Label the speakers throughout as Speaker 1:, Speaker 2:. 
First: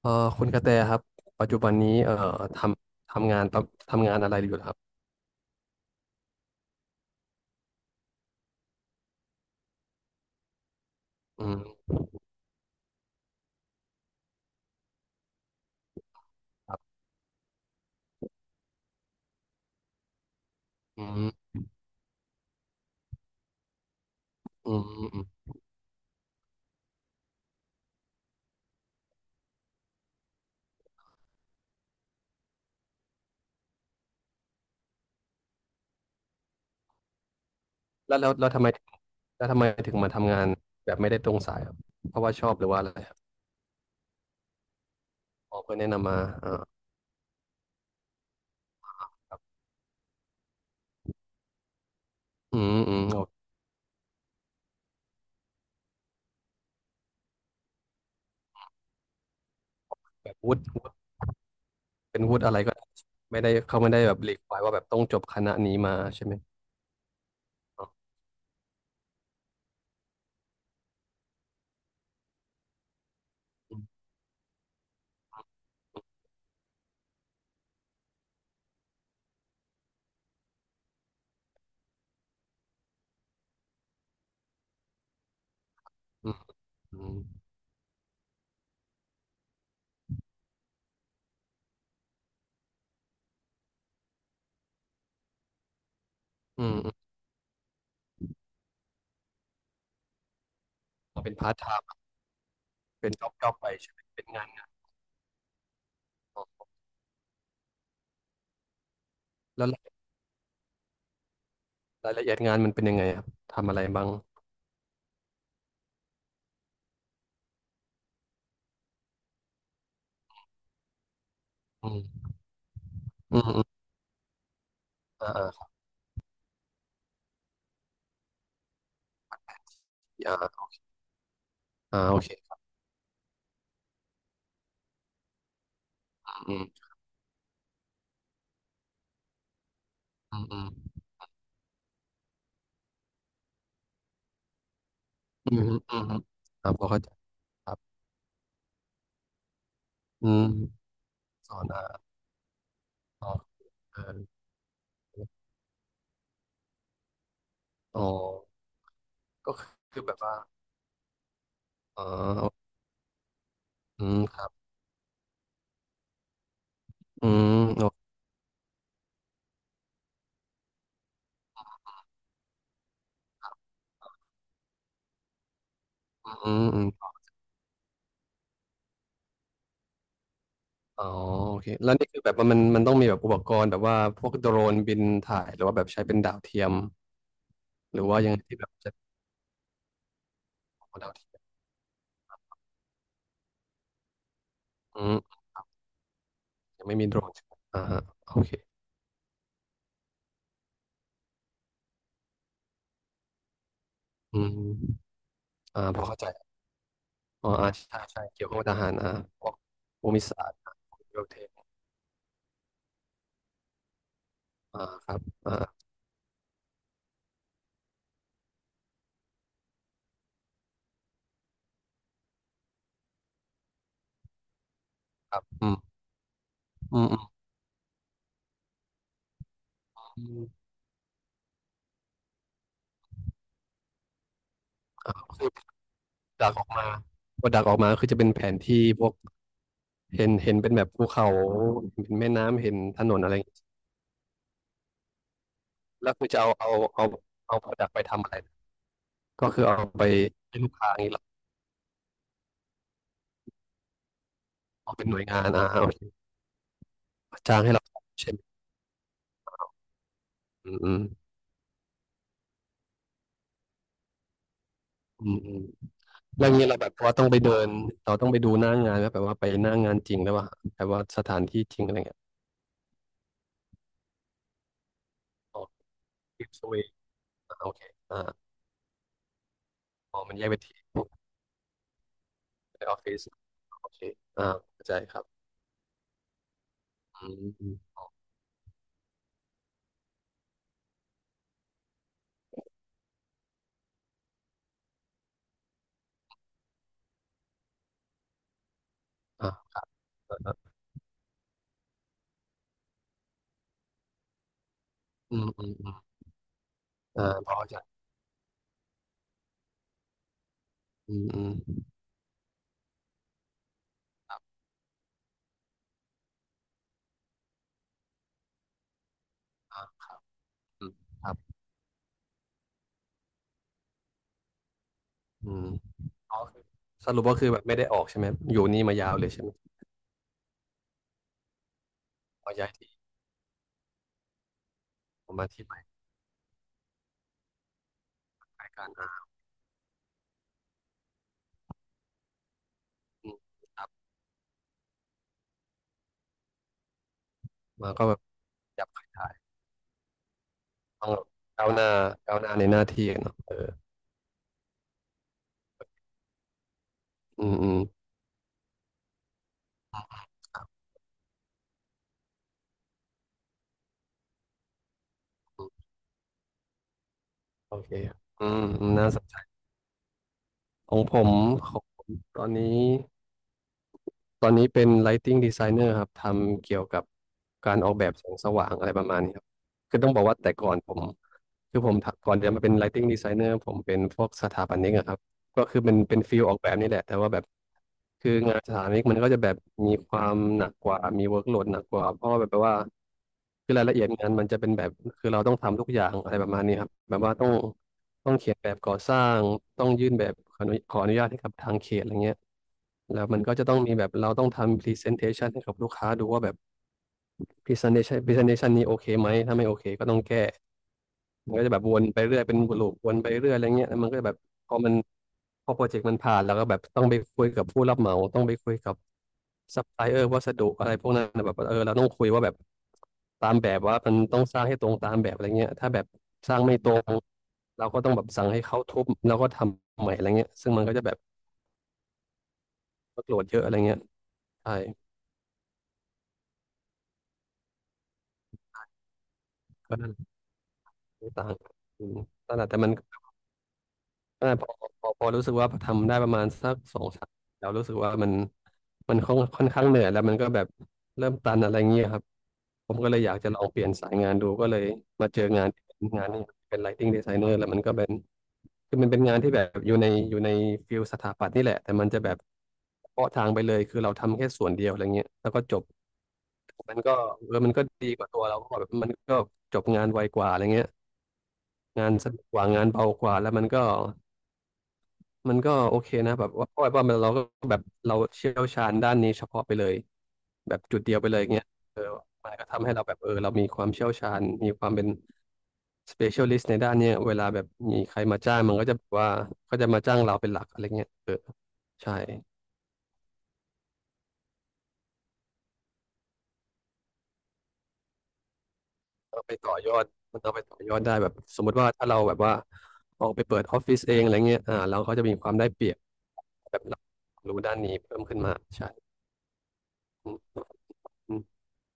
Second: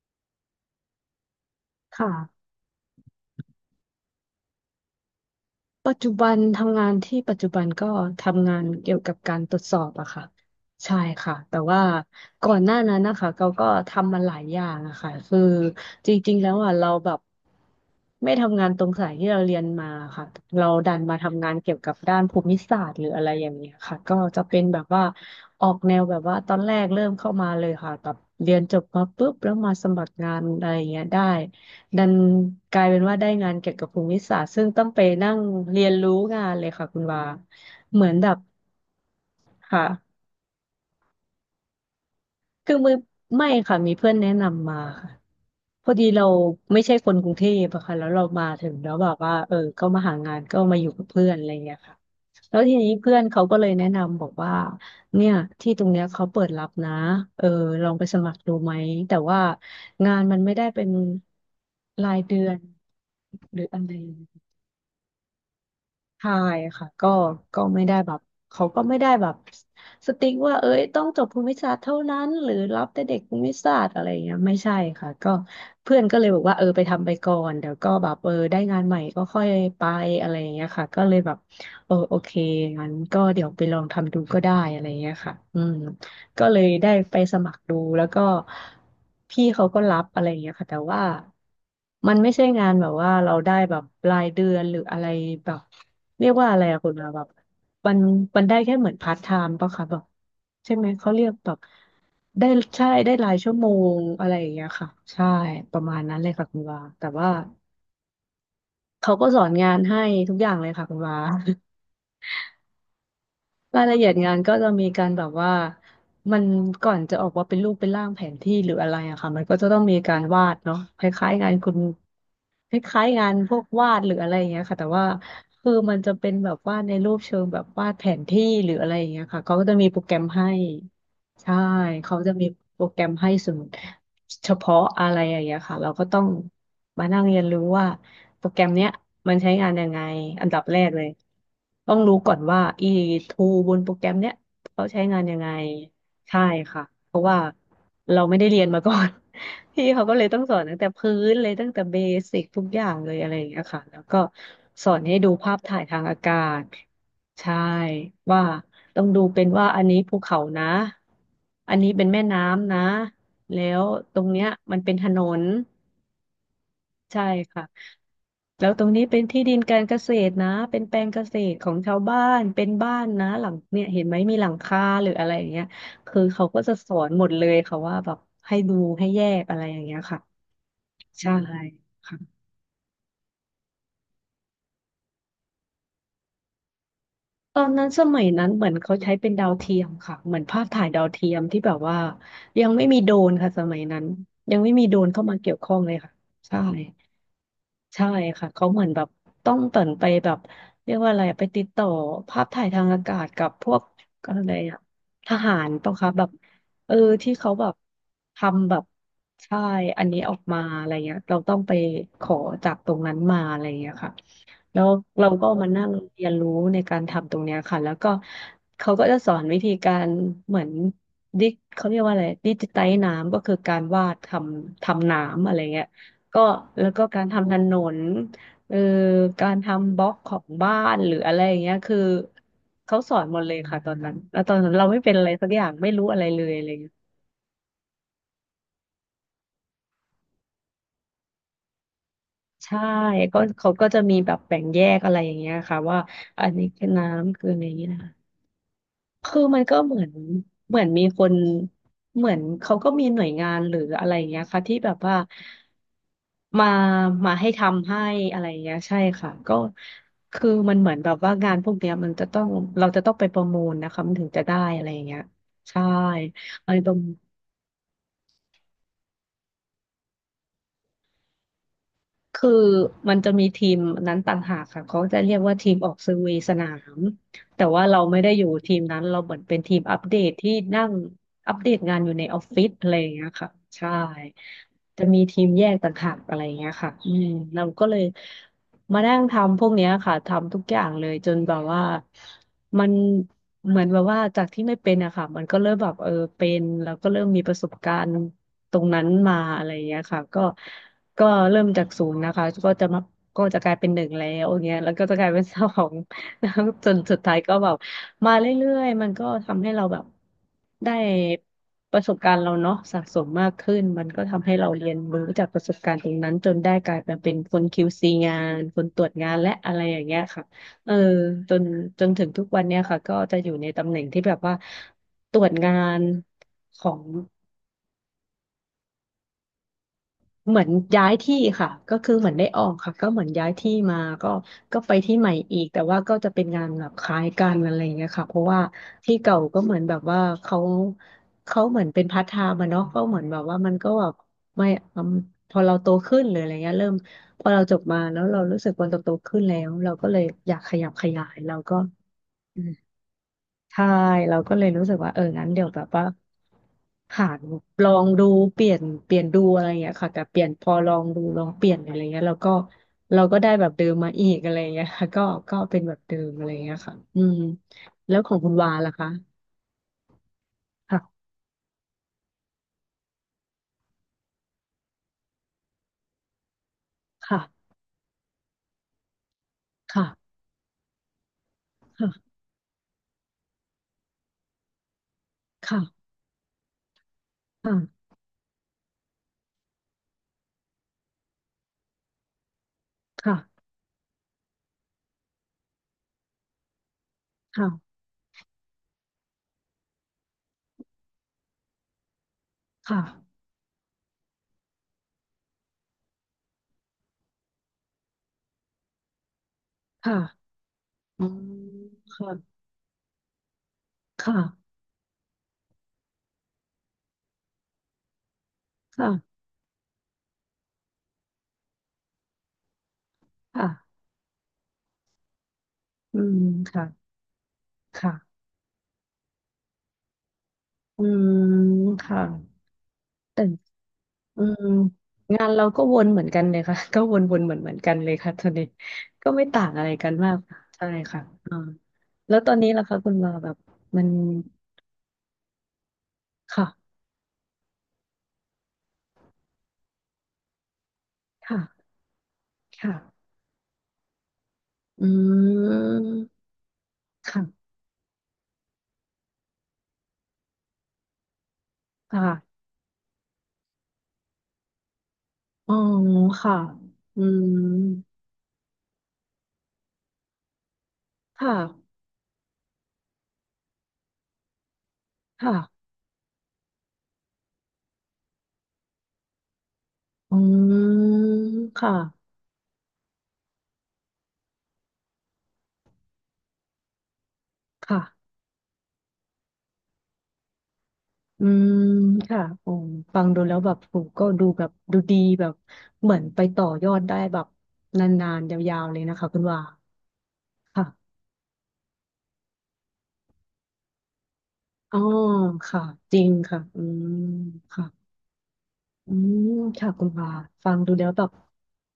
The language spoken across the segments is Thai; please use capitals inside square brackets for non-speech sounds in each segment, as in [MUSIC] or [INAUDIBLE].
Speaker 1: เอ่อคุณกระแตครับปัจจุบันนี้
Speaker 2: ค่ะ
Speaker 1: ทำทำงานประทำงานอะไรอยู่เหรอครับ
Speaker 2: ปัจจุบันทำงานที่ปัจจุบันก็ทำงานเกี่ยวกับการตรวจสอบอะค่ะใช่ค่ะ
Speaker 1: อื
Speaker 2: แต่
Speaker 1: ม
Speaker 2: ว่าก่อนหน้านั้นนะคะเขาก็ทำมาหลายอย่างอะค่ะคือจริงๆแล้ว
Speaker 1: ค
Speaker 2: อะ
Speaker 1: รั
Speaker 2: เรา
Speaker 1: บ
Speaker 2: แบบไม่ทำงานตรงสายที่เราเรียนมาค่ะเราดัน
Speaker 1: อื
Speaker 2: มา
Speaker 1: ม
Speaker 2: ทำงานเกี่ยวกับด้านภูมิศาสตร์หรืออะไรอย่างเงี้ยค่ะก็จะเป็น
Speaker 1: อื
Speaker 2: แบ
Speaker 1: ม
Speaker 2: บว่า
Speaker 1: อืมอืม
Speaker 2: ออกแนวแบบว่าตอนแรกเริ่มเข้ามาเลยค่ะแบบเรียนจบมาปุ๊บแล้วมาสมัครงานอะไรอย่างเงี้ยได้ ดันกลายเป็นว่าได้งานเกี่ยวกับภูมิศาสตร์ซึ่งต้องไปนั่งเรียนรู้งานเลยค่ะคุณวาเหมือน
Speaker 1: แล้ว
Speaker 2: แบ
Speaker 1: แล้ว
Speaker 2: บ
Speaker 1: แล้วทำไมแล้วทำไม
Speaker 2: ค
Speaker 1: ถึงมา
Speaker 2: ่ะ
Speaker 1: ทำงานแบบไม่ได้ตรงสายครับเพราะว่าชอบหรือ
Speaker 2: คือ
Speaker 1: ว่าอะ
Speaker 2: มื
Speaker 1: ไร
Speaker 2: อ
Speaker 1: ครับ
Speaker 2: ไม่ค่ะมีเพื่อนแนะนำมาค่ะ
Speaker 1: อ๋อเพื่อน
Speaker 2: พ
Speaker 1: แนะ
Speaker 2: อดี
Speaker 1: นำมา
Speaker 2: เรา
Speaker 1: อ่า
Speaker 2: ไม่ใช่คนกรุงเทพอะค่ะแล้วเรามาถึงแล้วแบบว่าเออก็มาหางานก็มาอยู่กับเพื่อนอะไรอย่างเงี้ยค่ะแล้
Speaker 1: อื
Speaker 2: วที
Speaker 1: ม
Speaker 2: นี้
Speaker 1: อืม
Speaker 2: เพื่อ
Speaker 1: โอ
Speaker 2: น
Speaker 1: เค
Speaker 2: เขาก็เลยแนะนำบอกว่าเนี่ยที่ตรงเนี้ยเขาเปิดรับนะเออลองไปสมัครดูไหมแต่ว่างาน
Speaker 1: แบ
Speaker 2: มั
Speaker 1: บ
Speaker 2: นไม่
Speaker 1: วุ
Speaker 2: ได้
Speaker 1: ฒิวุ
Speaker 2: เป็น
Speaker 1: ฒิ
Speaker 2: ราย
Speaker 1: เป็นวุ
Speaker 2: เดื
Speaker 1: ฒิ
Speaker 2: อ
Speaker 1: อะไร
Speaker 2: น
Speaker 1: ก็ได้ไม่ได้
Speaker 2: หรืออะ
Speaker 1: เขาไม่
Speaker 2: ไร
Speaker 1: ได้แบบรีควายว่าแบบต้องจบคณะนี้มาใช่
Speaker 2: ใช่
Speaker 1: ไหม
Speaker 2: ค่ะก็ไม่
Speaker 1: อ๋อ
Speaker 2: ได้แบบเขาก็ไม่ได้แบบสติ๊กว่าเอ้ยต้องจบภูมิศาสตร์เท่านั้นหรือรับแต่เด็กภูมิศา
Speaker 1: อื
Speaker 2: สตร์อะ
Speaker 1: ม
Speaker 2: ไรอย่างเงี้ยไม่ใช่ค่ะก็เพื่อนก็เลยบอกว่าเออไปทำไปก่อนเดี๋ยวก็แบบเออได้งานใหม่ก็ค่อยไปอะไรอย่างเงี้ยค่ะก็เลยแบบเออโอเคงั้นก็เดี๋ยวไปลองทำดูก็ได้อะไรอย่างเงี้ยค่ะอืม
Speaker 1: อืม
Speaker 2: ก็เลยได้
Speaker 1: อื
Speaker 2: ไป
Speaker 1: ม
Speaker 2: สมัครดูแล้วก็พี่เขาก็รับอะไรอย่างเงี้ยค่ะแต่ว่ามันไม่ใช่งานแบบว่าเราได้แบบรายเดือนหรืออะไรแบบเรียกว่าอะไร
Speaker 1: อืม
Speaker 2: อะ
Speaker 1: อื
Speaker 2: คุณ
Speaker 1: ม
Speaker 2: อาแบบมันมันได้แค่เหมือนพาร์ทไทม์ป่ะคะแบบใช่ไหมเขา
Speaker 1: อ๋อ
Speaker 2: เรีย
Speaker 1: เป็
Speaker 2: ก
Speaker 1: นพา
Speaker 2: แบ
Speaker 1: ร์ท
Speaker 2: บ
Speaker 1: ไทม์
Speaker 2: ได้ใช่
Speaker 1: เป็
Speaker 2: ได้
Speaker 1: นจ็
Speaker 2: รา
Speaker 1: อบ
Speaker 2: ย
Speaker 1: จ็
Speaker 2: ชั่
Speaker 1: อบ
Speaker 2: วโม
Speaker 1: ไปใช่ไหม
Speaker 2: ง
Speaker 1: เป็
Speaker 2: อะ
Speaker 1: น
Speaker 2: ไรอ
Speaker 1: งา
Speaker 2: ย่า
Speaker 1: น
Speaker 2: งเงี้
Speaker 1: งา
Speaker 2: ย
Speaker 1: น
Speaker 2: ค่ะใช่ประมาณนั้นเลย
Speaker 1: อ๋
Speaker 2: ค่ะคุณ
Speaker 1: อ
Speaker 2: วาแต่ว่าเขาก็สอน
Speaker 1: แล้ว
Speaker 2: งานให้ทุกอย่างเลยค่ะคุณวา
Speaker 1: รายละเอียดงานมันเป็นยังไงครับทำอะไร
Speaker 2: รายละเอี
Speaker 1: บ้าง
Speaker 2: ยดงานก็จะมีการแบบว่ามันก่อนจะออกว่าเป็นรูปเป็นร่างแผนที่หรืออะไรอะค่ะมันก็จะต้องมีการวาดเนาะคล้ายๆงานคุณ
Speaker 1: อืม
Speaker 2: คล้ายๆงาน
Speaker 1: อื
Speaker 2: พวก
Speaker 1: ม
Speaker 2: วาดหรืออะไรอย่างเงี้ยค่ะแต่ว่า
Speaker 1: อ่า
Speaker 2: คือมันจะเป็นแบบวาในรูปเชิงแบบวาดแผนที่หรืออะไรอย่างเงี้ยค่ะเขาก็จะมีโปรแกรม
Speaker 1: อ่า
Speaker 2: ให้
Speaker 1: อ่า
Speaker 2: ใช่
Speaker 1: อ่าโอ
Speaker 2: เขา
Speaker 1: เค
Speaker 2: จะมีโปรแกรมให้สมมติเฉพาะอะไรอย่างเงี้ยค่ะเราก็ต้อง
Speaker 1: อืม
Speaker 2: มานั่งเรียนรู้ว่าโปรแกรมเนี้ยมันใช้งานยังไง
Speaker 1: อืม
Speaker 2: อัน
Speaker 1: อื
Speaker 2: ดับ
Speaker 1: ม
Speaker 2: แรกเลยต้องรู้ก่อนว่าอีทูบนโปรแกรมเนี้ยเขาใช้งานยังไง
Speaker 1: อืมอืมอืม
Speaker 2: ใช่
Speaker 1: ครับผม
Speaker 2: ค่ะ
Speaker 1: เข้าใจครับ
Speaker 2: เราไม่ได้เรียนมาก่อน [LAUGHS] พี่เขาก็เลย
Speaker 1: อื
Speaker 2: ต้อง
Speaker 1: ม
Speaker 2: สอนตั้งแต่พื้นเล
Speaker 1: ส
Speaker 2: ย
Speaker 1: อ
Speaker 2: ตั้
Speaker 1: น
Speaker 2: งแต่
Speaker 1: อ่า
Speaker 2: เบสิกทุกอย่างเลยอะ
Speaker 1: อ๋อ
Speaker 2: ไรอย่างเงี้ยค่ะ
Speaker 1: เอ
Speaker 2: แล้วก็
Speaker 1: อ
Speaker 2: สอนให้ดูภาพถ่ายทางอากาศใช่
Speaker 1: อ๋อ
Speaker 2: ว่าต้องดูเป็น
Speaker 1: ก็
Speaker 2: ว่าอันนี้
Speaker 1: คือแบ
Speaker 2: ภู
Speaker 1: บว่า
Speaker 2: เขานะ อันนี้
Speaker 1: อ๋
Speaker 2: เป็นแม่
Speaker 1: อ
Speaker 2: น้ำนะ แล้ว
Speaker 1: อื
Speaker 2: ต
Speaker 1: ม
Speaker 2: รง
Speaker 1: ค
Speaker 2: เนี้
Speaker 1: รั
Speaker 2: ย
Speaker 1: บ
Speaker 2: มันเป็นถนนใช่
Speaker 1: อืม
Speaker 2: ค่ะ
Speaker 1: โอ
Speaker 2: แล้วตรงนี้เป็นที่ดินการเกษตรนะเป็นแปลงเกษตรของชาวบ้านเป็นบ้านนะหลังเนี่ยเห็นไหมมีหลังคาหรืออะไรอย่างเงี้ยคือ
Speaker 1: อ
Speaker 2: เขา
Speaker 1: ื
Speaker 2: ก็
Speaker 1: ม
Speaker 2: จะ
Speaker 1: อืม
Speaker 2: สอนหมดเลยค่ะว่าแบบให้ดูให้แยกอะไรอย่างเงี้ยค่ะ
Speaker 1: อ๋อ
Speaker 2: ใช่
Speaker 1: โอเคแล้วนี่
Speaker 2: ค่ะ
Speaker 1: คือแบบว่ามันต้องมีแบบอุปกรณ์แบบว่าพวกโดรนบินถ่ายหรือว่าแบบใช้เป็นดาวเทียม
Speaker 2: ตอนนั้น
Speaker 1: ห
Speaker 2: ส
Speaker 1: รือว่า
Speaker 2: มัย
Speaker 1: ยังไง
Speaker 2: นั้น
Speaker 1: ที่
Speaker 2: เห
Speaker 1: แบ
Speaker 2: มือ
Speaker 1: บ
Speaker 2: น
Speaker 1: ใช้
Speaker 2: เขาใช้
Speaker 1: เ
Speaker 2: เป็นดาวเทียมค่ะเหมือนภาพถ่าย
Speaker 1: ป็น
Speaker 2: ดาว
Speaker 1: ดาวเที
Speaker 2: เที
Speaker 1: ย
Speaker 2: ยม
Speaker 1: ม
Speaker 2: ที่แบบว่ายังไม่มีโดรนค่ะสมัยนั้นยังไม่มีโดร
Speaker 1: อื
Speaker 2: นเข้ามา
Speaker 1: ม
Speaker 2: เกี่ยวข้องเลยค่ะใช่
Speaker 1: ยังไม่มีโดรนใช่ไหมอ่าฮะ
Speaker 2: ใช่
Speaker 1: โอ
Speaker 2: ค่ะ
Speaker 1: เค
Speaker 2: เขาเหมือนแบบต้องเติ่นไปแบบเรียกว่าอะไรอะไปติดต่อภาพถ่ายทางอากาศกับพวกอะ
Speaker 1: อื
Speaker 2: ไร
Speaker 1: ม
Speaker 2: อะทหาร
Speaker 1: อ่า
Speaker 2: ปะ
Speaker 1: พอ
Speaker 2: คะ
Speaker 1: เข้า
Speaker 2: แบ
Speaker 1: ใจ
Speaker 2: บเออที่
Speaker 1: อ๋อ
Speaker 2: เขาแบ
Speaker 1: อ่า
Speaker 2: บ
Speaker 1: ใช่ใช่เกี่ยวกับ
Speaker 2: ทำ
Speaker 1: ท
Speaker 2: แบบ
Speaker 1: หารอ่าพวก
Speaker 2: ใช่อัน
Speaker 1: ภู
Speaker 2: นี้
Speaker 1: มิ
Speaker 2: ออ
Speaker 1: ศา
Speaker 2: ก
Speaker 1: สต
Speaker 2: มา
Speaker 1: ร์
Speaker 2: อะไร
Speaker 1: โอ
Speaker 2: เงี้ย
Speaker 1: า
Speaker 2: เราต้อง
Speaker 1: เท
Speaker 2: ไปขอจากตรงนั้นมาอะไรเงี้ยค่ะ แล้
Speaker 1: อ่า
Speaker 2: ว
Speaker 1: ครับ
Speaker 2: เราก็
Speaker 1: อ่า
Speaker 2: มานั่งเรียนรู้ในการทำตรงเนี้ยค่ะแล้วก็เขาก็จะสอนวิธีการเหมือนดิเขาเรียกว่าอะไรดิจิไตน้ำก็คือการวาดทำ
Speaker 1: ครับ
Speaker 2: น้ำอะไร
Speaker 1: อืม
Speaker 2: เงี้ยก็แล้ว
Speaker 1: อื
Speaker 2: ก็
Speaker 1: มอื
Speaker 2: กา
Speaker 1: ม
Speaker 2: รทำถนนเออการทำบล็อก
Speaker 1: อื
Speaker 2: ของ
Speaker 1: ม
Speaker 2: บ้านหรืออะไรอย่างเงี้ยคือเขาสอนหมดเลยค่ะตอนนั้นแล้วตอนนั้นเราไม่เป็
Speaker 1: อ่า
Speaker 2: นอะไร
Speaker 1: คื
Speaker 2: สั
Speaker 1: อ
Speaker 2: กอย่างไม่รู้อะไรเล
Speaker 1: ดั
Speaker 2: ย
Speaker 1: กอ
Speaker 2: อะ
Speaker 1: อ
Speaker 2: ไร
Speaker 1: กมา
Speaker 2: เงี้ย
Speaker 1: พอดักออกมาคือจะเป็นแผนที่พวกเห็นเป็นแบบภูเขาเห็นแม่น้ำเห็น
Speaker 2: ใช่
Speaker 1: ถนนอะไร
Speaker 2: ก็
Speaker 1: อย่างงี้
Speaker 2: เขาก็จะมีแบบแบ่งแยกอะไรอย่างเงี้ยค่ะว่า
Speaker 1: แล้วคือจะ
Speaker 2: อั
Speaker 1: เอา
Speaker 2: นนี้
Speaker 1: เอา
Speaker 2: คือ
Speaker 1: เอา
Speaker 2: น้ำคืออั
Speaker 1: เอา
Speaker 2: น
Speaker 1: พอ
Speaker 2: นี้
Speaker 1: ดักไป
Speaker 2: นะ
Speaker 1: ทำอะไร
Speaker 2: คือ
Speaker 1: ก็
Speaker 2: มั
Speaker 1: คื
Speaker 2: น
Speaker 1: อ
Speaker 2: ก็
Speaker 1: เอา
Speaker 2: เหมื
Speaker 1: ไป
Speaker 2: อน
Speaker 1: ให้ลูก
Speaker 2: เหมือน
Speaker 1: ค้าอย่า
Speaker 2: มี
Speaker 1: งนี้เหร
Speaker 2: ค
Speaker 1: อ
Speaker 2: นเหมือนเขาก็มีหน่วยงานหรืออะไรอย่างเงี้ยค่ะที่แบ
Speaker 1: เอา
Speaker 2: บ
Speaker 1: เป็นห
Speaker 2: ว่า
Speaker 1: น่วยงานอ่าโอเค
Speaker 2: มามาให้
Speaker 1: จ้างให้เรา
Speaker 2: ทำให้
Speaker 1: ใช่ไห
Speaker 2: อะ
Speaker 1: ม
Speaker 2: ไรอย่างเงี้ยใช่ค่ะก็คือ
Speaker 1: อื
Speaker 2: มันเหมือนแบบ
Speaker 1: ม
Speaker 2: ว่างานพวกเนี้ยมันจะต้องเราจะต้องไปประมูลนะคะมันถึงจะได้อะไรอย่างเงี้ย
Speaker 1: อืมอืมอ
Speaker 2: ใช่
Speaker 1: ืมแล้วอย่างนี้
Speaker 2: ไป
Speaker 1: เราแบ
Speaker 2: ป
Speaker 1: บ
Speaker 2: ระมูล
Speaker 1: ว่าต้องไปเดินเราต้องไปดูหน้างานไหมแบบว่าไปหน้างานจริงหรือเปล่าแบบว่าสถานที่จริงอะไรเงี้ย
Speaker 2: คือมันจะมีทีมนั้นต่างหากค่ะเขาจะเรียกว่า
Speaker 1: อ๋อ
Speaker 2: ทีมออกเซอร์เวย์ส
Speaker 1: Keep
Speaker 2: นา
Speaker 1: away
Speaker 2: ม
Speaker 1: อ่า
Speaker 2: แต่
Speaker 1: โอเค
Speaker 2: ว่าเรา
Speaker 1: อ่า
Speaker 2: ไม่ได้อยู่ทีมนั้นเราเหมือนเป็นทีมอัปเด
Speaker 1: อ๋อ
Speaker 2: ต
Speaker 1: มันแยก
Speaker 2: ที่
Speaker 1: ไปนที่
Speaker 2: นั่งอัปเดตงานอยู่ในออฟฟิศ
Speaker 1: ใน
Speaker 2: อะ
Speaker 1: อ
Speaker 2: ไร
Speaker 1: อฟ
Speaker 2: อย่าง
Speaker 1: ฟิศ
Speaker 2: เงี้ยค่ะ
Speaker 1: โอ
Speaker 2: ใช่
Speaker 1: เคอ่าเข้าใจครับ
Speaker 2: งี้ยค่ะอืม
Speaker 1: อืม
Speaker 2: เรา
Speaker 1: อืม
Speaker 2: ก็เลยมานั่งทำพวกเนี้ยค่ะทำทุกอย่างเลยจนแบบว่ามันเหมือนแบบว่าจากที่ไม่เป็นอะค่ะมันก็เริ่มแบบเออเป็นแล้วก็เริ่มมีประสบการณ์ตรงนั้นมา
Speaker 1: อ่า
Speaker 2: อะไร
Speaker 1: ค
Speaker 2: อ
Speaker 1: รั
Speaker 2: ย่าง
Speaker 1: บ
Speaker 2: เงี้ยค่ะ
Speaker 1: เออ
Speaker 2: ก็
Speaker 1: เออ
Speaker 2: ก็เริ่มจากศูนย์นะคะก็จะมาก็จะกลายเป็นหนึ่งแล้วอย่างเงี้ยแล้วก็จะกลาย
Speaker 1: อื
Speaker 2: เป็น
Speaker 1: ม
Speaker 2: [LAUGHS] ส
Speaker 1: อืม
Speaker 2: อ
Speaker 1: อืม
Speaker 2: ง [LAUGHS] แล้วจนสุด
Speaker 1: อ่า
Speaker 2: ท้าย
Speaker 1: พ
Speaker 2: ก็
Speaker 1: อเข้า
Speaker 2: แบ
Speaker 1: ใจ
Speaker 2: บมาเรื่อยๆมันก็ทำให้เราแบบได้
Speaker 1: อืมอืม
Speaker 2: ประสบการณ์เราเนาะสะสมมากขึ้นมันก็ทำให้เราเรียนรู้จากประสบการณ์ตรงนั้นจนได้กลายมาเป็นคน QC งานคนตรวจงานและอะไร
Speaker 1: อ่า
Speaker 2: อย่างเงี้ยค่ะ
Speaker 1: อื
Speaker 2: เอ
Speaker 1: ม
Speaker 2: อ
Speaker 1: ครับ
Speaker 2: จนจนถึงทุกวันเนี้ยค่ะก็จะอยู่ในตำแหน่งที่แบบว่าตรว
Speaker 1: อื
Speaker 2: จ
Speaker 1: ม
Speaker 2: งาน
Speaker 1: อ๋อคือ
Speaker 2: ของ
Speaker 1: สรุปก็คือแบบไม่ได้ออกใช่ไหม อยู่นี่มายาวเลยใช่ไหม
Speaker 2: เหมือนย้ายที่ค่ะก็คือเหมือนได้
Speaker 1: พอ
Speaker 2: ออ
Speaker 1: ย้าย
Speaker 2: ก
Speaker 1: ที่
Speaker 2: ค่ะก็เหมือนย้ายที่มาก็ก็ไปที่ให
Speaker 1: ผ
Speaker 2: ม่
Speaker 1: มมา
Speaker 2: อีก
Speaker 1: ที่ใหม่
Speaker 2: แต่ว่าก็จะเป็นงานแบบคล้ายกันอะไรอย่างเงี้ยค่ะเพราะว่า
Speaker 1: รายการ
Speaker 2: ที่
Speaker 1: อ่า
Speaker 2: เก่าก็เหมือนแบบว่าเขาเหมือนเป็นพาร์ทไทม์อะเนาะก็เหมือน
Speaker 1: อื
Speaker 2: แบ
Speaker 1: ม
Speaker 2: บว่ามันก็แบบไม่อืมพอเราโตขึ้นหรืออะไรเงี้ยเริ่มพอเราจบ
Speaker 1: มา
Speaker 2: มา
Speaker 1: ก็แบ
Speaker 2: แล้
Speaker 1: บ
Speaker 2: วเรารู้สึก
Speaker 1: อยั
Speaker 2: ว่า
Speaker 1: บ
Speaker 2: เรา
Speaker 1: ข
Speaker 2: โต
Speaker 1: ยาย
Speaker 2: ขึ้นแล้วเราก็เลยอยากขยับข
Speaker 1: ต้องแบ
Speaker 2: ยา
Speaker 1: บ
Speaker 2: ยเรา
Speaker 1: ก้าว
Speaker 2: ก็
Speaker 1: หน้าก้าวหน้าในหน้าที่อะเนาะเออ
Speaker 2: ใช่เราก็เลยรู้สึกว่าเอองั้นเดี๋ยวแบบว่าหา
Speaker 1: อืมอืม
Speaker 2: ลองดูเปลี่ยนดูอะไรอย่างเงี้ยค่ะแต่เปลี่ยน
Speaker 1: ค
Speaker 2: พ
Speaker 1: รั
Speaker 2: อ
Speaker 1: บ
Speaker 2: ลองดูลองเปลี่ยนอะไรเงี้ยแล้วก็เราก็ได้แบบเดิมมาอีกอะไรเงี้ยค่ะก็ก็
Speaker 1: อื
Speaker 2: เป็น
Speaker 1: ม
Speaker 2: แบบเดิมอะไรเงี้ยค่ะอืม
Speaker 1: โอเค
Speaker 2: แล้วของ
Speaker 1: อื
Speaker 2: คุณ
Speaker 1: ม
Speaker 2: วา
Speaker 1: อืม
Speaker 2: ล่ะ
Speaker 1: น่า
Speaker 2: คะ
Speaker 1: สนใจขอ
Speaker 2: ค่ะ
Speaker 1: งผมของผมตอนนี้ ตอนนี้เป็น Lighting Designer ครับทำเกี่ยวกับ
Speaker 2: ค่ะ
Speaker 1: การออกแบบแสงสว่างอะไรประมาณนี้ครับคือต้องบอก
Speaker 2: ค่ะ
Speaker 1: ว่าแต่ก่อนผมคือผม
Speaker 2: ค่ะ
Speaker 1: ทำก่อนจะมาเป็น Lighting Designer ผมเป็นพวกสถาปนิกอะครับก็คือเป็น
Speaker 2: ค่ะ
Speaker 1: เป็นฟิลออกแบบนี่แหละแต่ว่าแบบ
Speaker 2: ค
Speaker 1: คืองานสถาปนิกมันก็จะแบบมีความหนักกว่ามี workload หนักกว่าเพราะว่าแบบแปลว่า
Speaker 2: ่ะ
Speaker 1: คือรายละเอียดงานมันจะเป็นแบบคือเราต้องทำทุกอย่างอะไรประมาณนี้ครับแบบว่าต้อง
Speaker 2: ค่ะ
Speaker 1: ต้องเขียนแบบก่อสร้างต้องยื่นแบบขออนุญาตให้กับทางเขตอะไรเงี้ย
Speaker 2: ค่ะ
Speaker 1: แล้วมันก็จะต้องมีแบบเราต้องทำ presentation ให้กับลูกค้าดูว่าแบบ presentation นี้โอเคไหมถ้าไม่โอเคก็
Speaker 2: ค่ะ
Speaker 1: ต้องแก้
Speaker 2: ค่ะอืม
Speaker 1: มันก็จะแบบวนไปเรื่อยเป็น
Speaker 2: ค่ะ
Speaker 1: ลูปวนไปเรื่อยอะไรเงี้ยแล้วมันก็
Speaker 2: ค
Speaker 1: จะแบบพ
Speaker 2: ่ะ
Speaker 1: อมันพอโปรเจกต์มันผ่านแล้วก็แบบต้องไปคุยกับผู้รับเหมาต้องไปคุยกับ
Speaker 2: ค่ะ
Speaker 1: ซัพพลายเออร์วัสดุอะไรพวกนั้นนะแบบเออเราต้องคุยว่าแบบตาม
Speaker 2: ค่ะ
Speaker 1: แบบว่ามันต้องสร้างให้ตรงตามแบบอะไรเงี้ยถ้าแบบ
Speaker 2: อืม
Speaker 1: สร้างไม่
Speaker 2: ค่ะ
Speaker 1: ตรงเราก็ต้องแบบ
Speaker 2: ค่ะ
Speaker 1: สั่งให้เขาทุบแล้วก็ทำใหม่อะไรเงี้ยซึ่งมันก็
Speaker 2: อื
Speaker 1: จะแบบ
Speaker 2: มค่ะ
Speaker 1: โกร
Speaker 2: แต่
Speaker 1: ธเยอะอะไรเงี้ย
Speaker 2: อืม
Speaker 1: ใช่
Speaker 2: งานเราก็วนเหมือนกันเลยค่ะ [LAUGHS] ก็วนๆเหมือนกันเลยค่ะตอนนี้ก็ไม่ต่างอะไร
Speaker 1: ก็นั่
Speaker 2: กั
Speaker 1: น
Speaker 2: น
Speaker 1: แหละ
Speaker 2: มากค่ะใช่ค่ะ
Speaker 1: ไม่ต่าง
Speaker 2: อ่า
Speaker 1: อืม
Speaker 2: แล้วตอ
Speaker 1: นั่
Speaker 2: น
Speaker 1: นแห
Speaker 2: นี้
Speaker 1: ละแต่
Speaker 2: ล่ะ
Speaker 1: มัน
Speaker 2: คะคุณวาแบบมัน
Speaker 1: ก็พอรู้สึกว่าทำได้ประมาณสัก
Speaker 2: ค่ะ
Speaker 1: สองสามแล้วรู้สึกว่ามัน มันค่อนข้างเหนื่อยแล้วมันก็แบบเริ่มตันอะไร
Speaker 2: ค่ะ
Speaker 1: เงี้ยครับผมก็เลย
Speaker 2: ค่ะ
Speaker 1: อยากจะลองเปลี่ยนสายงานดูก็เลย
Speaker 2: อื
Speaker 1: มาเจองาน
Speaker 2: ม
Speaker 1: เป็นงานนี้เป็น Lighting Designer แล้ว
Speaker 2: ค่ะ
Speaker 1: มันก็เป็นคือมันเป็นงานที่แบบอยู่ในฟิลสถาปัตย์นี่แหละแต่มันจะ
Speaker 2: ค่ะ
Speaker 1: แบบเฉพาะทางไปเลยคือเราทำแค่ส่วนเดียวอะไรเงี้ยแล้วก็
Speaker 2: อ๋อ
Speaker 1: จบ
Speaker 2: ค่ะ
Speaker 1: มันก็
Speaker 2: อืม
Speaker 1: เออมันก็ดีกว่าตัวเราเพราะแบบมันก็จบงานไวกว่าอะไรเงี้ย
Speaker 2: ค่ะ
Speaker 1: งานสนุกกว่างานเบากว่าแล้วมันก็ มันก็
Speaker 2: ค่ะ
Speaker 1: โอเคนะแบบว่าเพราะว่ามันเราก็แบบเราเชี่ยวชาญด้านนี้เฉพาะไปเลย
Speaker 2: อื
Speaker 1: แบบจุดเดียว
Speaker 2: ม
Speaker 1: ไปเลยเงี้ย
Speaker 2: ค
Speaker 1: เออ
Speaker 2: ่ะ
Speaker 1: มันก็ทำให้เราแบบเออเรามีความเชี่ยวชาญมีความเป็น specialist ในด้านเนี้ยเวลาแบบมีใคร
Speaker 2: ค่ะ
Speaker 1: มาจ้างมันก็จะแบบว่าก็จะมาจ้างเราเป็นหลักอะไรเงี้ยเออ
Speaker 2: อืม
Speaker 1: ใช่
Speaker 2: ค่ะโอ้ฟังดูแล้วแบบโอ้ก็ดูแบบดูดีแบบเหมือนไปต่อยอดได้แบบนานๆยาวๆเลยนะคะคุ
Speaker 1: เอา
Speaker 2: ณ
Speaker 1: ไป
Speaker 2: ว่า
Speaker 1: ต่อยอดมันเอาไปต่อยอด
Speaker 2: ค่ะ
Speaker 1: ได้แบบสมมติว่าถ้าเราแบบว่าออกไปเปิดออฟฟิศเองอะไรเงี้ย
Speaker 2: อ๋อ
Speaker 1: เราก็จะมีความได้
Speaker 2: ค่ะ
Speaker 1: เปรียบ
Speaker 2: จริงค่ะ
Speaker 1: แบ
Speaker 2: อื
Speaker 1: บเรา
Speaker 2: ม
Speaker 1: รู้ด้าน
Speaker 2: ค่ะ
Speaker 1: นี้เพิ่มขึ้นมาใช่
Speaker 2: อืมค่ะคุณวา
Speaker 1: อืม
Speaker 2: ฟังดูแล้วแบบ
Speaker 1: อืม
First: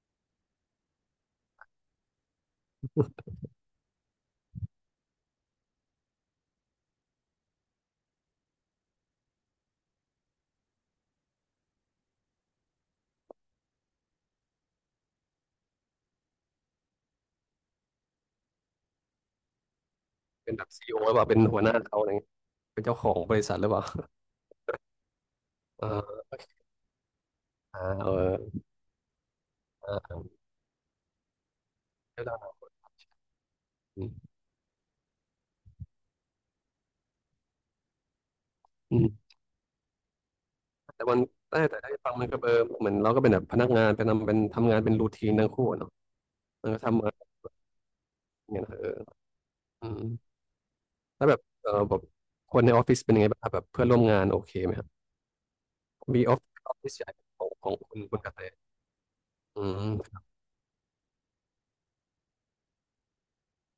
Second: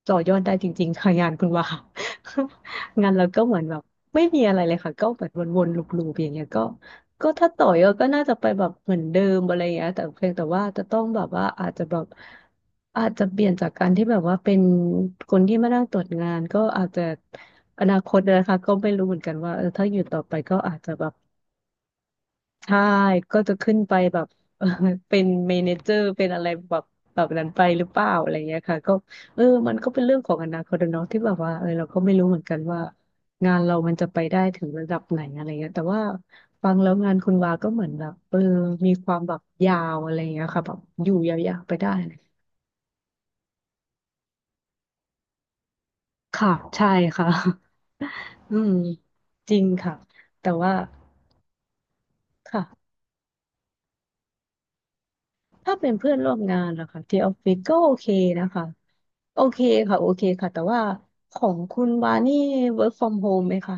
Speaker 2: ต่อยอดได้จริงๆค่ะงานคุณวา [LAUGHS] งานเราก็เหมือนแบบไม่มีอะไรเลยค่ะก็แบบวนๆลูปๆอย่างเงี้ยก็ก็ถ้าต่อยอดก็น่าจะไปแบบเหมือนเดิมอะไรอย่างเงี้ยแต่เพียงแต่ว่าจะต้องแบบว่าอาจจะเปลี่ยนจากการที่แบบว่าเป็นคนที่มานั่งตรวจงานก็อาจจะอนาคตนะคะก็ไม่รู้เหมือนกันว่าเออถ้าอยู่ต่อไป
Speaker 1: เป็
Speaker 2: ก็
Speaker 1: นแบบ
Speaker 2: อาจ
Speaker 1: ซี
Speaker 2: จะ
Speaker 1: อีโอ
Speaker 2: แบ
Speaker 1: ห
Speaker 2: บ
Speaker 1: รือเปล่าเป็นหัวหน้าเขาอะไรเงี้ย
Speaker 2: ใช่
Speaker 1: เป็นเจ้าของบ
Speaker 2: ก็
Speaker 1: ริ
Speaker 2: จะ
Speaker 1: ษัทหรือ
Speaker 2: ขึ้
Speaker 1: เป
Speaker 2: น
Speaker 1: ล่า
Speaker 2: ไปแบบ [LAUGHS] เออเป็นเมเน
Speaker 1: เอ
Speaker 2: เจ
Speaker 1: อ
Speaker 2: อร์เป็น
Speaker 1: โอ
Speaker 2: อะไร
Speaker 1: เค
Speaker 2: แบบแบบนั้นไปหรือเป
Speaker 1: เอ
Speaker 2: ล่า
Speaker 1: อ
Speaker 2: อะไรเงี้ยค่ะก็เออมันก็เป็นเรื่องของอนาคตอะเนาะที่แบบว่าเออเราก็ไม่
Speaker 1: ใช่า
Speaker 2: รู้
Speaker 1: ได้
Speaker 2: เหมือนกั
Speaker 1: ได้
Speaker 2: นว่างานเรามัน
Speaker 1: อื
Speaker 2: จะไป
Speaker 1: ม
Speaker 2: ได้ถึงระดับไหนอะไรเงี้ยแต่ว่าฟังแล้วงานคุณวาก็เหมือนแบบเออมี
Speaker 1: อื
Speaker 2: ค
Speaker 1: ม
Speaker 2: วามแบบยาวอะไรเงี้ยค่ะแบบ
Speaker 1: แต่
Speaker 2: อยู่
Speaker 1: มัน
Speaker 2: ยา
Speaker 1: ได่
Speaker 2: วๆไป
Speaker 1: แต่
Speaker 2: ได้
Speaker 1: ได้ฟังมันก็เออเหมือนเราก็เป็นแบบพนักงานเป็นทำงานเป็นรูทีนทั้งคู่อะเนาะ
Speaker 2: ค่ะ
Speaker 1: เอ
Speaker 2: ใช่
Speaker 1: ทำงาน
Speaker 2: ค่ะ
Speaker 1: อ
Speaker 2: [LAUGHS]
Speaker 1: ย่าง
Speaker 2: อื
Speaker 1: เงี้ย
Speaker 2: ม
Speaker 1: นะเออ
Speaker 2: จริง
Speaker 1: อื
Speaker 2: ค่ะ
Speaker 1: ม
Speaker 2: แต่ว่า
Speaker 1: แล้วแบบเออแบบคนในออ
Speaker 2: ค่ะ
Speaker 1: ฟฟิศเป็นยังไงบ้างครับแบบเพื่อนร่วมงานโอเคไหมครับ
Speaker 2: ถ้าเป็นเพื่อน
Speaker 1: มี
Speaker 2: ร่
Speaker 1: อ
Speaker 2: ว
Speaker 1: อ
Speaker 2: มงาน
Speaker 1: ฟ
Speaker 2: นะ
Speaker 1: ฟิศ
Speaker 2: คะ
Speaker 1: ใหญ่
Speaker 2: ที่ออฟ
Speaker 1: ขอ
Speaker 2: ฟิ
Speaker 1: ง
Speaker 2: ศ
Speaker 1: ขอ
Speaker 2: ก็
Speaker 1: ง
Speaker 2: โอ
Speaker 1: คุณ
Speaker 2: เค
Speaker 1: คุณกระแต
Speaker 2: นะคะ โอเค
Speaker 1: อื
Speaker 2: ค่ะโอเค
Speaker 1: ม
Speaker 2: ค่ะแต่ว่าของคุณวานี่ work from home ไหมคะ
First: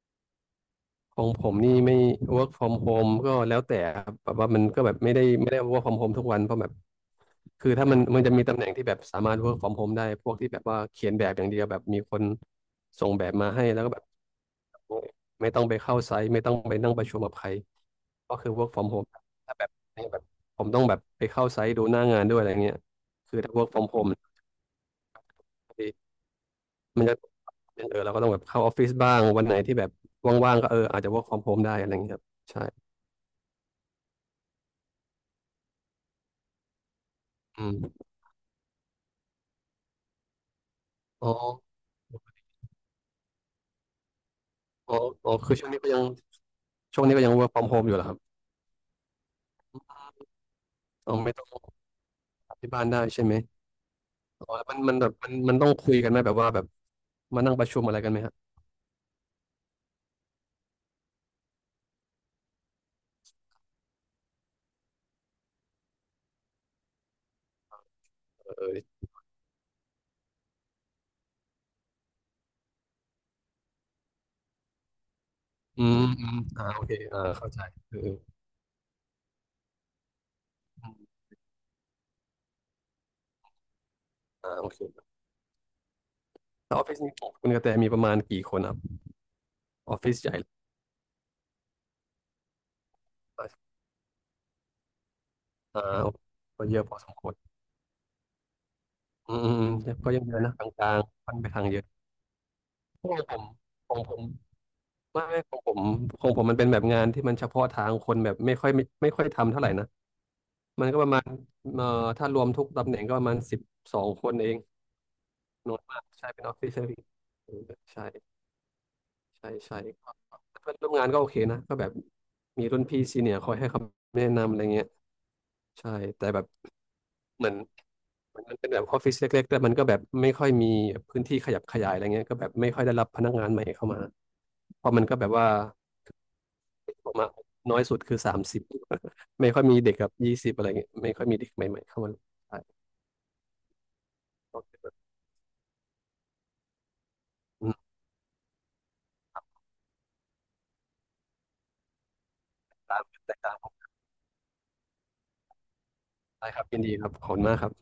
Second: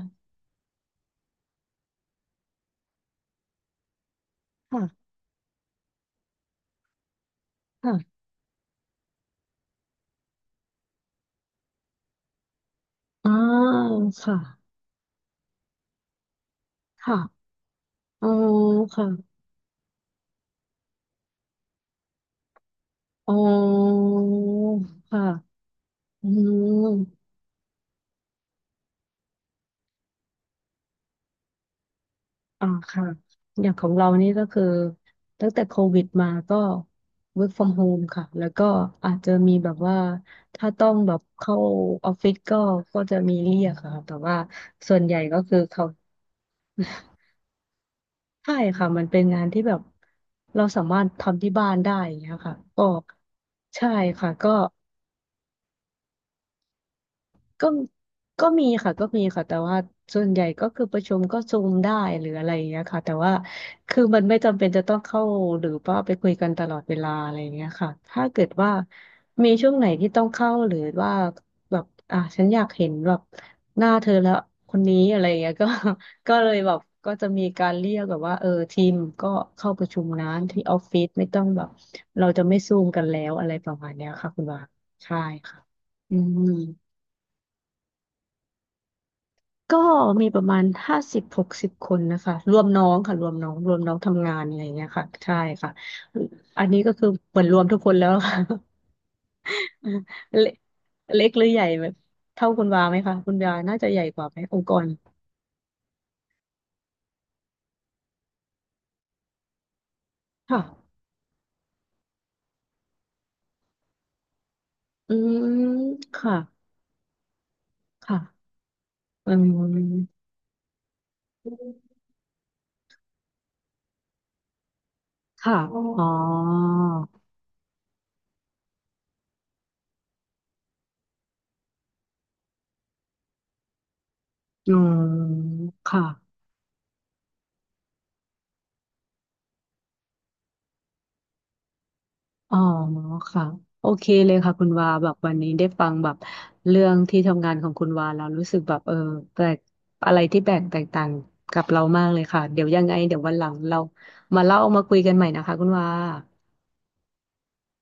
Speaker 1: ของผมนี่ไม่ work from home ก็แล้วแต่ครับแบบว่ามันก็แบบ
Speaker 2: ค่ะ
Speaker 1: ไม่ได้ work from home ทุกวันเพราะแบบคือถ้า
Speaker 2: ค่ะ
Speaker 1: มันจะมีตำแหน่งที่แบบสามารถ work from home ได้พวกที่แบบว่าเขียนแบบอย่างเดียวแบบมีคนส่งแบ
Speaker 2: อ่า
Speaker 1: บมาให้แล้วก็แบบ
Speaker 2: ค่ะ
Speaker 1: ไม่ต้องไปเข้าไซต์ไม่ต้องไปนั่งประชุมกับใค
Speaker 2: ค่ะ
Speaker 1: ร
Speaker 2: อ๋อ
Speaker 1: ก็คือ work from home
Speaker 2: ค่ะ
Speaker 1: ถ้าแบบในแบบผมต้องแบบไปเข้าไซต์ดูหน้างานด้วยอะไรเงี้ย
Speaker 2: อ๋
Speaker 1: คือถ้า work from
Speaker 2: อ
Speaker 1: home มันจะ
Speaker 2: ค่ะอืม
Speaker 1: เป็นเออเราก็ต้องแบบเข้าออฟฟิศบ้างวันไหนที่แบบว่างๆก็เอออาจจะ work from home ได้อะไรเงี้ยครับใช่
Speaker 2: อ่าค่ะอย่างของเรานี่ก็คือตั้งแต่โควิดมาก็ work
Speaker 1: อื
Speaker 2: from home
Speaker 1: ม
Speaker 2: ค่ะแล้วก็อาจจะมีแบบว่าถ้าต้องแบบ
Speaker 1: อ๋อ
Speaker 2: เข้าออฟฟิศก็ก็จะมีเรียกค่ะแต่ว่า
Speaker 1: อ๋
Speaker 2: ส่
Speaker 1: อ
Speaker 2: วนใหญ่
Speaker 1: อ๋อ
Speaker 2: ก็
Speaker 1: คือ
Speaker 2: คือ
Speaker 1: ช่วงนี้
Speaker 2: เขา
Speaker 1: ก็ยังช่วงนี้ก็ยัง work from home อยู่เหรอครับ
Speaker 2: ใช่ค่ะมันเป็นงานที่แบบเราสามารถ
Speaker 1: อ๋อไม่
Speaker 2: ทำ
Speaker 1: ต้อง
Speaker 2: ที่
Speaker 1: ก
Speaker 2: บ้านได้อย่างเงี้ย
Speaker 1: ลั
Speaker 2: ค่ะ
Speaker 1: บที่
Speaker 2: ก็
Speaker 1: บ้านได้ใช่ไหม
Speaker 2: ใช่ค่ะก็
Speaker 1: อ๋อแล้วมันมันแบบมันมันต้องคุยกันไหมแบบว่าแบบมานั่งป
Speaker 2: ก็
Speaker 1: ระชุมอะไรกันไหมฮะ
Speaker 2: ก็มีค่ะ ก็มีค่ะ แต่ว่าส่วนใหญ่ก็คือประชุมก็ซูมได้หรืออะไรอย่างเงี้ยค่ะแต่ว่าคือมันไม่จำเป็นจะต้องเข้าหรือว่าไปคุยกันตลอดเวลาอะไรอย่างเงี้ยค่ะถ้าเกิด
Speaker 1: เออ
Speaker 2: ว่า
Speaker 1: ออ
Speaker 2: มีช่วงไหนที่ต้องเข้าหรือว่าแบบอ่ะฉันอยากเห็นแบบหน้าเธอแล้วคนนี้อะไรอย่างเงี้ยก็
Speaker 1: ืม
Speaker 2: [LAUGHS]
Speaker 1: อื
Speaker 2: ก็
Speaker 1: ม
Speaker 2: เลยแบบ
Speaker 1: โอเค
Speaker 2: ก็จะมี
Speaker 1: เข้าใจ
Speaker 2: การเรี
Speaker 1: อ
Speaker 2: ย
Speaker 1: อ
Speaker 2: กแบบว่าเออทีมก็เข้าประชุมนะที่ออฟ
Speaker 1: เออ
Speaker 2: ฟิศไม่ต้องแบบเราจะไม่ซูมกันแล้วอะไรประมาณเนี้ยค่ะคุณว่า
Speaker 1: โอเค
Speaker 2: ใช่ค่ะอืม
Speaker 1: แล้วออฟฟิศนี้ของคุณกระแตมีประมาณกี่คนครับ
Speaker 2: ก็
Speaker 1: ออฟฟิศ
Speaker 2: มี
Speaker 1: ใหญ่
Speaker 2: ป
Speaker 1: ห
Speaker 2: ระ
Speaker 1: รือ
Speaker 2: มาณ50-60คนนะคะรวมน้องค่ะรวม
Speaker 1: เป
Speaker 2: น้
Speaker 1: ล่า
Speaker 2: องรวมน้องทำงานอะไรอย่างเงี้ยค่ะใช่ค่ะ
Speaker 1: โอเค
Speaker 2: อั
Speaker 1: ก็
Speaker 2: น
Speaker 1: เย
Speaker 2: นี้
Speaker 1: อะ
Speaker 2: ก็
Speaker 1: พอ
Speaker 2: คื
Speaker 1: ส
Speaker 2: อ
Speaker 1: มคว
Speaker 2: เหมือน
Speaker 1: ร
Speaker 2: รวมทุกคนแล้วค่ะ
Speaker 1: อืมก็ยังเย
Speaker 2: [LAUGHS]
Speaker 1: อะ
Speaker 2: เล็
Speaker 1: นะ
Speaker 2: ก
Speaker 1: กลาง
Speaker 2: เล็
Speaker 1: ๆ
Speaker 2: ก
Speaker 1: ค่อน
Speaker 2: หรื
Speaker 1: ไป
Speaker 2: อให
Speaker 1: ทา
Speaker 2: ญ่
Speaker 1: งเยอะ
Speaker 2: แบบเท่าคุณวาไหม
Speaker 1: ข
Speaker 2: คะ
Speaker 1: อง
Speaker 2: คุ
Speaker 1: ผ
Speaker 2: ณ
Speaker 1: ม
Speaker 2: วาน่าจะ
Speaker 1: ข
Speaker 2: ให
Speaker 1: อง
Speaker 2: ญ่
Speaker 1: ผ
Speaker 2: ก
Speaker 1: ม
Speaker 2: ว่าไหมองค์กร
Speaker 1: ไม่ของผมมันเป็นแบบงานที่มันเฉพาะทางคนแบบไม่ค่อยทำเท่าไหร่นะ
Speaker 2: ค่ะ
Speaker 1: มันก็ประมาณเอ่อถ้ารวมทุกตำแหน่งก็ประมาณ12คนเอง
Speaker 2: อืม
Speaker 1: น้อยมากใช่
Speaker 2: ค่ะ
Speaker 1: เป็นออฟฟิศเซอร์วิสใช่
Speaker 2: ค่ะอื
Speaker 1: ใช่
Speaker 2: ม
Speaker 1: ก็เพื่อนร่วมงานก็โอเคนะก็แบบมีรุ่นพี่ซีเนียร์คอยให้คำแนะนำอะไรเงี้ย
Speaker 2: ค่ะอ๋
Speaker 1: ใช่
Speaker 2: อ
Speaker 1: แต่แบบเหมือนมันเป็นแบบออฟฟิศเล็กๆแต่มันก็แบบไม่ค่อยมีพื้นที่ขยับขยายอะไรเงี้ยก็แบบไม่ค่อยได้รับพนักงานใหม่เข้ามา
Speaker 2: อื
Speaker 1: เพ
Speaker 2: ม
Speaker 1: ราะมันก็แบบว่า
Speaker 2: ค่ะ
Speaker 1: ออกมาน้อยสุดคือ30 [LAUGHS] ไม่ค่อยมีเด็กกับ20อะไรเงี้ยไม่ค่อยมีเด็กใหม่ๆเข้ามา
Speaker 2: อ๋อ
Speaker 1: ใช่
Speaker 2: ค่ะโอเคเลยค่ะคุณวาแบบวันนี้ได้ฟังแบบเรื่องที่ทำงานข
Speaker 1: อื
Speaker 2: องคุณวาแล้วรู้สึกแบบเออแปลกอะไรที่แปลกแตกต่างกับเรามากเลยค่ะเดี๋ยวยังไงเดี๋ยววันหลังเรามาเล่ามาคุยกันใหม่นะคะคุณวา
Speaker 1: ได้ครับยินดีครับขอบคุณมากครับ